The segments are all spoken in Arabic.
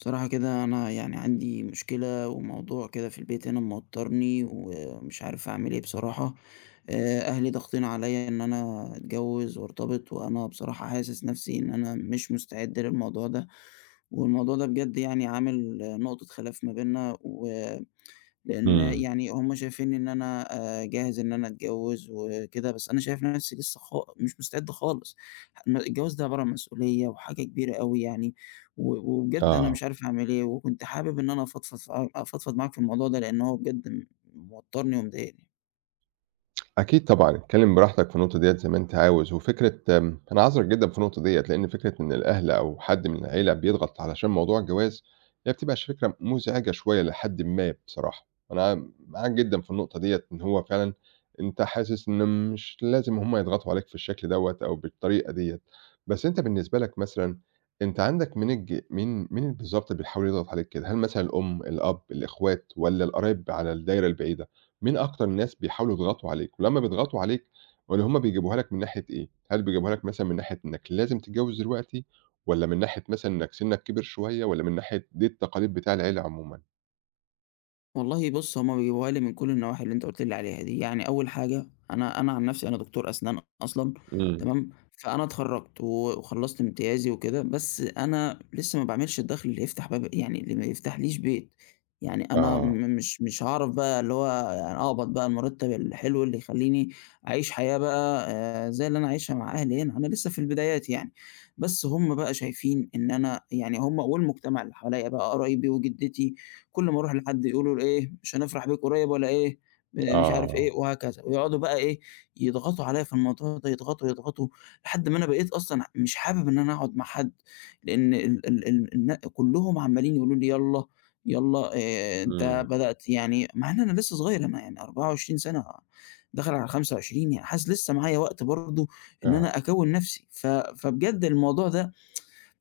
بصراحة كده أنا يعني عندي مشكلة وموضوع كده في البيت هنا موترني ومش عارف أعمل إيه بصراحة. أهلي ضاغطين عليّا إن أنا أتجوز وأرتبط، وأنا بصراحة حاسس نفسي إن أنا مش مستعد للموضوع ده، والموضوع ده بجد يعني عامل نقطة خلاف ما بيننا لإن إمم، يعني هم شايفين إن أنا جاهز إن أنا أتجوّز وكده، بس أنا شايف نَفْسي لسه مش مستعد خالص. الجواز ده عبارة عن مسؤولية وحاجة كبيرة أوي يعني، و وبجد أنا آه، مش عارف أعمل إيه، وكنت حابب إن أنا أفضفض معاك في الموضوع ده، لإن هو بجد موتّرني ومضايقني. أكيد طبعًا، اتكلم براحتك في النقطة ديّة زي ما أنت عاوز، وفكرة أنا عذرك جدًا في النقطة ديّة، لأن فكرة إن الأهل أو حد من العيلة بيضغط علشان موضوع الجواز، هي بتبقى فكرة مزعجة شوية إلى حدٍ ما بصراحة، أنا معاك جدًا في النقطة ديّة، إن هو فعلًا أنت حاسس إن مش لازم هُم يضغطوا عليك بالشكل دوّة أو بالطريقة ديّة، بس أنت بالنسبة لك مثلًا، أنت عندك مين الج مين مين بالضبط اللي بيحاول يضغط عليك كده؟ هل مثلًا الأم، الأب، الإخوات، والّا القرايب على الدايرة البعيدة؟ مين أكتر الناس بيحاولوا يضغطوا عليك؟ ولمّا بيضغطوا عليك والّا هُم بيجيبوها لك من ناحية إيه؟ هل بيجيبوها لك مثلًا من ناحية إنك لازم تتجوّز دلوقتي والّا من ناحية مثلًا إنك سِنّك كِبِر شوية والّا من ناحية دي التقاليد بتاع العيلة عمومًا؟ والله بُص، هُم بيجيبوها لي من كل النواحي اللي أنت قُلت لي عليها دي. يعني أول حاجة أنا عن نفسي أنا دكتور أسنان أصلًا. إمم. تمام، فأنا اتخرّجت و وخلّصت امتيازي وكده، بس أنا لسه ما باعملش الدخل اللي يفتح باب يعني اللي ما يفتحليش بيت. يعني أنا م آه، مش مش هاعرف بقى اللي هو يعني أقبض بقى المرتب الحلو اللي يخلّيني أعيش حياة بقى، زي اللي أنا عايشها مع أهلي هنا، أنا لسه في البدايات يعني. بس هُم بقى شايفين إن أنا يعني هُم والمجتمع اللي حواليّا بقى قرايبي وجدتي، كل ما أروح لحد يقولوا لي إيه مش هنفرح بيك قريب ولا إيه، مش عارف آه. إيه وهكذا، ويقعدوا بقى إيه يضغطوا عليَّ في الموضوع ده، يضغطوا، يضغطوا، لحد ما أنا بقيت أصلًا مش حابب إن أنا أقعد مع حد، لأن ال ال ال الن كلهم عمّالين يقولوا لي يالّا، يالّا أنت إمم. بدأت، يعني مع إن أنا لسه صغير، أنا يعني 24 سنة داخل على 25، يعني حاسس لسه معايا وقت برضه إن آه. أنا أكوّن نفسي. فبجد الموضوع ده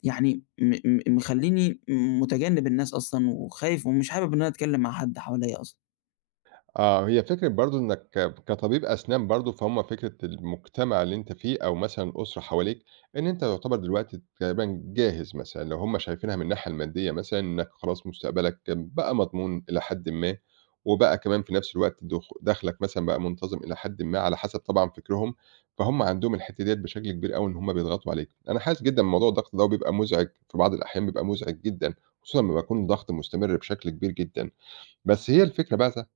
يعني م م مخلّيني متجنّب الناس أصلًا وخايف ومش حابب إن أنا أتكلّم مع حد حواليّا أصلًا. آه، هي فكرة برضه إنك كطبيب أسنان برضه، فهُم فكرة المجتمع اللي أنت فيه أو مثلًا الأسرة حواليك، إن أنت يُعتبر دلوقتي تقريبًا جاهز مثلًا، لو هُم شايفينها من الناحية المادية مثلًا، إنك خلاص مستقبلك بقى مضمون إلى حدٍ ما، وبقى كمان في نفس الوقت دخلك مثلًا بقى منتظم إلى حدٍ ما على حسب طبعًا فكرهم، فهُم عندهم الحتّة ديّة بشكل كبير أوي إن هُم بيضغطوا عليك. أنا حاسس جدًا بموضوع الضغط ده وبيبقى مُزعج، في بعض الأحيان بيبقى مُزعج جدًا، خصوصًا لمّا بيكون ضغط مستمر بشكل كبير جدًا. بس هي الفكرة بقى ت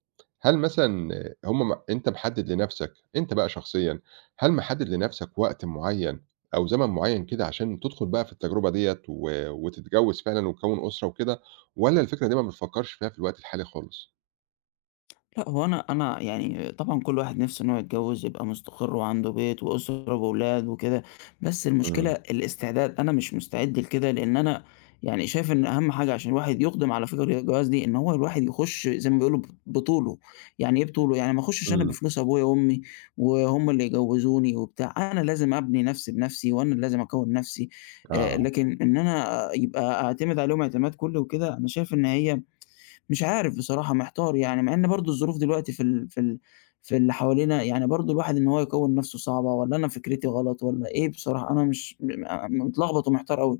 هل مثلًا هم م أنت محدد لنَفْسك، أنت بقى شخصيًا، هل محدد لنَفْسك وقت معيّن أو زمن معيّن كده عشان تدخل بقى في التجربة ديّة وتتجوّز فعلًا وتكوّن أسرة وكده، والّا الفكرة دي ما بتفكّرش فيها في الوقت الحالي خالص؟ لأ، هو أنا يعني طبعًا كل واحد نِفْسه إن هو يتجوّز، يبقى مستقر وعنده بيت وأسرة وأولاد وكده، بس المشكلة إمم، الاستعداد، أنا مش مستعد لكده لإن أنا يعني شايف إن أهم حاجة عشان الواحد يُقدم على فكرة الجواز دي، إن هو الواحد يخُش زي ما بيقولوا بطوله. يعني إيه بطوله؟ يعني ما أخُشّش أنا إمم، بفلوس أبويا وأمي وهُم اللي يجوّزوني وبتاع، أنا لازم أبني نَفْسي بنَفْسي وأنا اللي لازم أكوّن نَفْسي، آه. لكن إن أنا يبقى أعتمد عليهم اعتماد كُلّي وكده، أنا شايف إن هي مش عارف بصراحة، محتار يعني، مع إن برضه الظروف دلوقتي في اللي حوالينا، يعني برضه الواحد إن هو يكوّن نَفْسه صعبة، والّا أنا فكرتي غلط والّا إيه، بصراحة أنا مش م م متلخبط ومحتار أوي.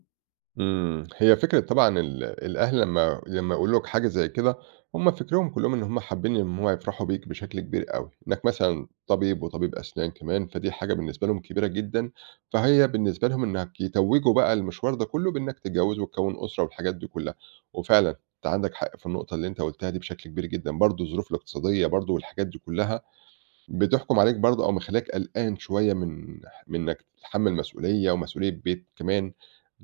إمم، هي فكرة طبعًا الأهل لمّا يقولوا لك حاجة زي كده، هم فكرهم كلّهم إن هم حابين إن هم يفرحوا بيك بشكل كبير أوي، إنك مثلًا طبيب وطبيب أسنان كمان، فدي حاجة بالنسبة لهم كبيرة جدًا، فهي بالنسبة لهم إنك يتوّجوا بقى المشوار ده كلّه بإنك تتجوّز وتكوّن أسرة والحاجات دي كلّها، وفعلًا أنت عندك حق في النقطة اللي أنت قُلتها دي بشكل كبير جدًا، برضه الظروف الاقتصادية برضه والحاجات دي كلّها بتحكم عليك برضه أو مخلّياك قلقان شوية من إنك تتحمّل مسؤولية ومسؤولية بيت كمان،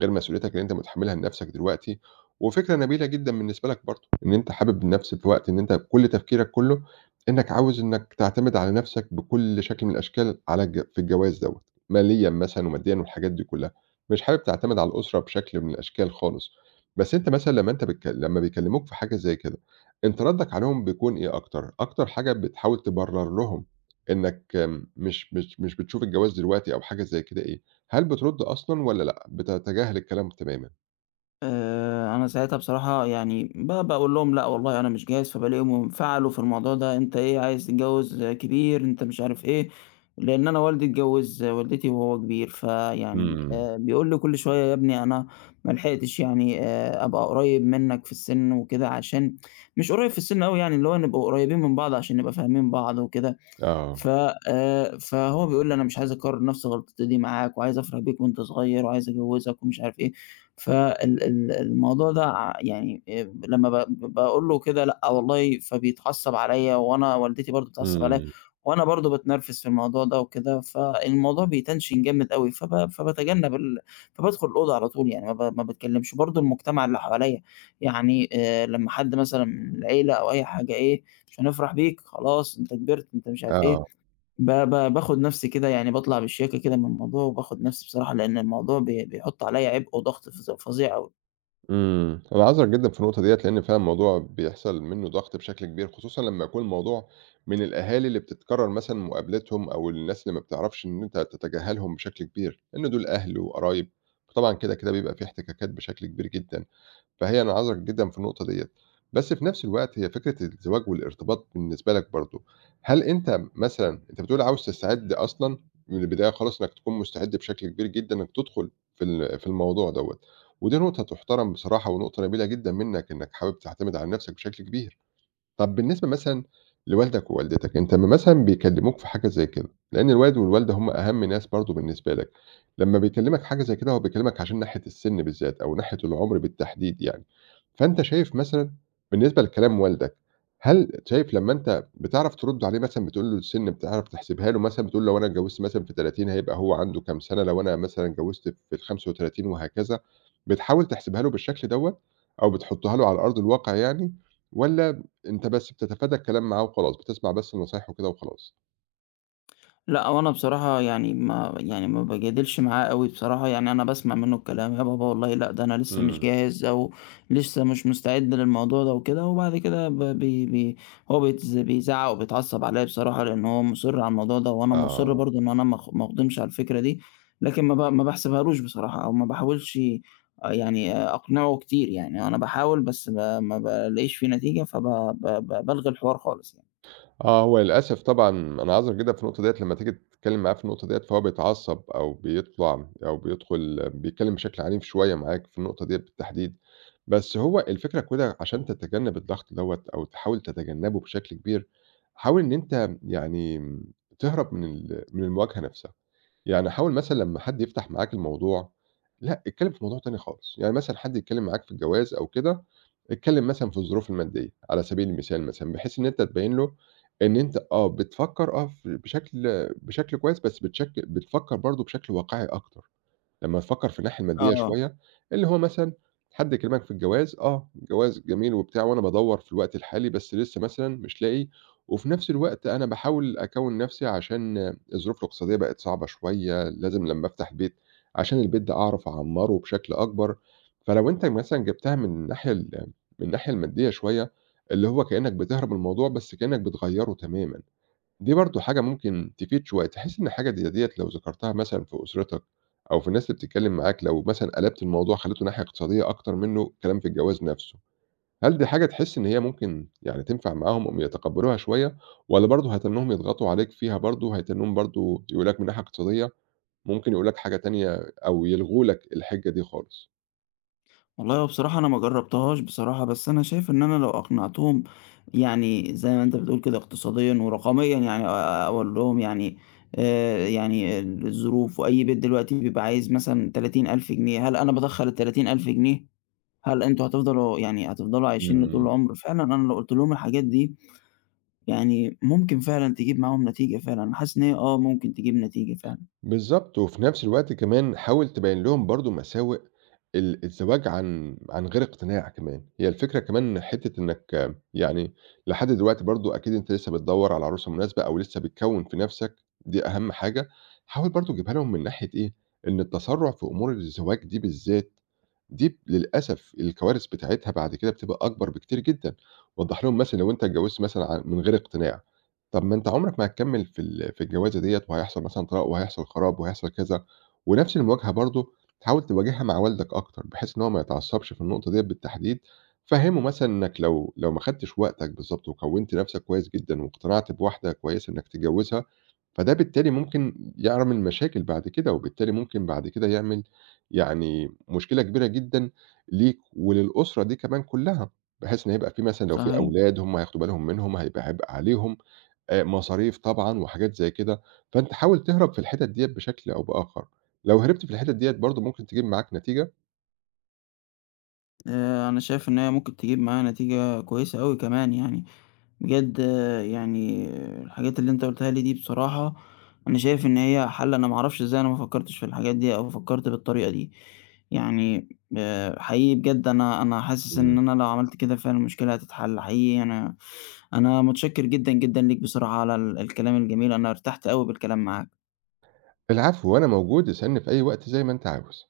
غير مسؤوليتك اللي أنت متحمّلها لنفْسك دلوقتي، وفكرة نبيلة جدًا بالنسبة لك برضه، إن أنت حابب النفْس في وقت إن أنت كل تفكيرك كلّه إنك عاوز إنك تعتمد على نفْسك بكل شكل من الأشكال على الج في الجواز دوّة، ماليًا مثلًا وماديًا والحاجات دي كلّها، مش حابب تعتمد على الأسرة بشكل من الأشكال خالص، بس أنت مثلًا لمّا أنت بتك لمّا بيكلّموك في حاجة زي كده، أنت ردّك عليهم بيكون إيه أكتر؟ أكتر حاجة بتحاول تبرّر لهم إنك آمم مش مش مش بتشوف الجواز دلوقتي أو حاجة زي كده إيه، هل بترُد أصلًا والّا لأ، بتتجاهل الكلام تمامًا؟ أنا ساعتها بصراحة يعني باقول لهم: "لأ والله أنا مش جاهز." فبالاقيهم انفعلوا في الموضوع ده: "أنت إيه عايز تتجوّز كبير، أنت مش عارف إيه." لإن أنا والدي اتجوّز والدتي وهو كبير، فيعني، إمم. بيقول لي كل شوية: "يا ابني أنا ما لحقتش يعني، أبقى قريّب منّك في السِن وكده." عشان مش قريّب في السِن أوي يعني، اللي هو نبقى قريّبين من بعض عشان نبقى فاهمين بعض وكده. آه. ف فهو بيقول لي: "أنا مش عايز أكرّر نَفْس غلطتي دي معاك، وعايز أفرح بيك وأنت صغير، وعايز أجوّزك." ومش عارف إيه. فال ال الموضوع ده يعني، لمّا باقول له كده لأ والله، فبيتعصّب عليّا وأنا والدتي برضه بتتعصّب عليّا إمم. وأنا برضه باتنرفز في الموضوع ده وكده، فالموضوع بيتنشن جامد أوي، فب فباتجنّب ال فبادخل الأوضة على طول يعني، ما باتكلّمش. برضه المجتمع اللي حواليّا، يعني لمّا حد مثلًا من العيلة أو أي حاجة إيه: "مش هنفرح بيك، خلاص أنت كبرت،" أنت مش عارف إيه، آه. ب ب باخد نفسي كده، يعني باطلع بالشياكة كده من الموضوع، وباخد نفسي بصراحة، لإن الموضوع بيحُط عليَّ عبء وضغط فظيع أوي. إمم. أنا عذرك جدًا في النقطة ديّة، لإن فعلًا الموضوع بيحصل منّه ضغط بشكل كبير، خصوصًا لمّا يكون الموضوع من الأهالي اللي بتتكرر مثلًا مقابلتهم أو الناس اللي ما بتعرفش إن أنت تتجاهلهم بشكل كبير، لإن دول أهل وقرايب، فطبعًا كده، كده بيبقى في احتكاكات بشكل كبير جدًا. فهي أنا عذرك جدًا في النقطة ديّة، بس في نفس الوقت هي فكرة الزواج والارتباط بالنسبة لك برضه، هل أنت مثلًا أنت بتقول عاوز تستعد أصلًا من البداية خالص إنك تكون مستعد بشكل كبير جدًا إنك تدخل في الموضوع دوّة، ودي نقطة تُحترم بصراحة ونقطة نبيلة جدًا منك إنك حابب تعتمد على نفسك بشكل كبير. طب بالنسبة مثلًا لوالدك ووالدتك، أنت أمّا مثلًا بيكلّموك في حاجة زي كده، لإن الوالد والوالدة هم أهم ناس برضه بالنسبة لك، لمّا بيكلّمك حاجة زي كده هو بيكلّمك عشان ناحية السِن بالذات أو ناحية العُمر بالتحديد يعني، فأنت شايف مثلًا بالنسبة لكلام والدك، هل شايف لمّا أنت بتعرف ترُد عليه مثلًا بتقول له السِن بتعرف تحسبها له مثلًا بتقول له لو أنا اتجوّزت مثلًا في 30 هيبقى هو عنده كام سَنة، لو أنا مثلًا اتجوّزت في ال35 وهكذا، بتحاول تحسبها له بالشكل دوّة أو بتحُطّها له على أرض الواقع يعني والّا أنت بس بتتفادى الكلام معاه وخلاص، بتسمع بس النصايح وكده وخلاص. لأ، هو أنا بصراحة يعني ما يعني ما باجادلش معاه أوي بصراحة، يعني أنا باسمع منّه الكلام: "يا بابا والله لأ، ده أنا لسه مش إمم. جاهز." أو "لسه مش مستعد للموضوع ده." وكده، وبعد كده ب بي بي هو بيزعّق وبيتعصّب عليّا بصراحة، لإن هو مُصِر على الموضوع ده وأنا مُصِر آه. برضه إن أنا ما أخضمش على الفكرة دي، لكن ما باحسبهالوش بصراحة أو ما باحاولش، يعني، أقنعه كتير يعني، أنا باحاول بس ما بالاقيش فيه نتيجة، فب ب ب بالغي الحوار خالص يعني. آه، هو للأسف طبعًا أنا أعذر جدًا في النقطة ديّة لمّا تيجي تتكلّم معاه في النقطة ديّة فهو بيتعصّب أو بيطلع أو بيدخل بيتكلّم بشكل عنيف شوية معاك في النقطة ديّة بالتحديد. بس هو الفكرة كده عشان تتجنّب الضغط دوّة أو تحاول تتجنّبه بشكل كبير، حاول إن أنت يعني تهرب من المواجهة نفسها. يعني حاول مثلًا لمّا حد يفتح معاك الموضوع، لأ، اتكلم في موضوع تاني خالص، يعني مثلًا حد يتكلم معاك في الجواز أو كده، اتكلم مثلًا في الظروف المادية على سبيل المثال مثلًا، بحيث إن أنت تبين له إن أنت آه، بتفكر آه، ف بشكل بشكل كويس، بس بتفكر برضه بشكل واقعي أكتر. لمّا تفكّر في الناحية المادية آه. شوية، اللي هو مثلًا حد كلمك في الجواز، آه، الجواز جميل وبتاع وأنا بادوّر في الوقت الحالي، بس لسه مثلًا مش لاقي، وفي نفس الوقت أنا باحاول أكوّن نفسي عشان الظروف الاقتصادية بقت صعبة شوية، لازم لمّا أفتح بيت عشان البيت ده أعرف أعمّره بشكل أكبر، فلو أنت مثلًا جِبتها من الناحية ال من الناحية المادية شوية، اللي هو كإنّك بتهرب من الموضوع، بس كإنّك بتغيّره تمامًا. دي برضه حاجة ممكن تفيد شوية، تحس إن حاجة زي ديّة لو ذكرتها مثلًا في أسرتك أو في الناس اللي بتتكلم معاك، لو مثلًا قلبت الموضوع خليته ناحية اقتصادية أكتر منه كلام في الجواز نفسه، هل دي حاجة تحس إن هي ممكن يعني تنفع معاهم أو يتقبلوها شوية، والّا برضه هيتنّوهم يضغطوا عليك فيها برضه، هيتنّوهم برضه يقولوا لك من ناحية اقتصادية ممكن يقولوا لك حاجة تانية أو يلغوا لك الحجة دي خالص؟ والله هو بصراحة أنا ما جرّبتهاش بصراحة، بس أنا شايف إن أنا لو أقنعتهم يعني زي ما أنت بتقول كده اقتصاديًا ورقميًا، يعني أقول لهم يعني، يعني الظروف، وأي بيت دلوقتي بيبقى عايز مثلًا 30,000 جنيه، هل أنا بادخّل ال30,000 جنيه؟ هل أنتم هتفضلوا عايشين لطول إمم. العمر؟ فعلًا أنا لو قُلت لهم الحاجات دي، يعني ممكن فعلًا تجيب معاهم نتيجة فعلًا، أنا حاسس إن هي ممكن تجيب نتيجة فعلًا. بالضبط، وفي نفس الوقت كمان حاول تبيّن لهم برضه مساوئ الزواج عن غير اقتناع كمان، هي الفكرة كمان حتّة إنّك آه، يعني لحد دلوقتي برضه أكيد أنت لسّه بتدوّر على عروسة مناسبة أو لسّه بتكوّن في نَفْسك، دي أهم حاجة، حاول برضه تجيبها لهم من ناحية إيه، إن التسرُّع في أمور الزواج دي بالذات، دي ب للأسف الكوارث بتاعتها بعد كده بتبقى أكبر بكتير جدًا، وضّح لهم مثلًا لو أنت اتجوّزت مثلًا من غير اقتناع. طب ما أنت عمرك ما هتكمّل في الجوازة ديّة وهيحصل مثلًا طلاق وهيحصل خراب وهيحصل كذا، ونفس المواجهة برضه حاول تواجهها مع والدك أكتر، بحيث إن هو ما يتعصبش في النقطة ديّة بالتحديد، فهّمه مثلًا إنك لو ما خدتش وقتك بالضبط وكوّنت نفسك كويس جدًا واقتنعت بواحدة كويسة إنك تتجوزها، فده بالتالي ممكن يعمل مشاكل بعد كده، وبالتالي ممكن بعد كده يعمل يعني مشكلة كبيرة جدًا ليك وللأسرة دي كمان كلّها، بحيث إن هيبقى في مثلًا لو في صحيح. أولاد هم هياخدوا بالهم منهم هيبقى عبء عليهم. مصاريف طبعًا وحاجات زي كده، فأنت حاول تهرب في الحِتَت ديّة بشكل أو بآخر، لو هربت في الحِتَت ديّة برضه ممكن تجيب معاك نتيجة. أنا شايف إن هي ممكن تجيب معايا نتيجة كويسة أوي كمان يعني. بجد يعني الحاجات اللي أنت قُلتها لي دي بصراحة، أنا شايف إن هي حَل. أنا ما أعرفش إزاي أنا ما فكّرتش في الحاجات دي أو فكّرت بالطريقة دي. يعني حقيقي بجد، أنا حاسس إن إمم. أنا لو عملت كده فعلًا المشكلة هتتحل، حقيقي أنا متشكّر جدًا، جدًا ليك بصراحة على الكلام الجميل، أنا ارتحت أوي بالكلام معاك. العفو، وأنا موجود، اسألني في أي وقت زي ما أنت عاوز.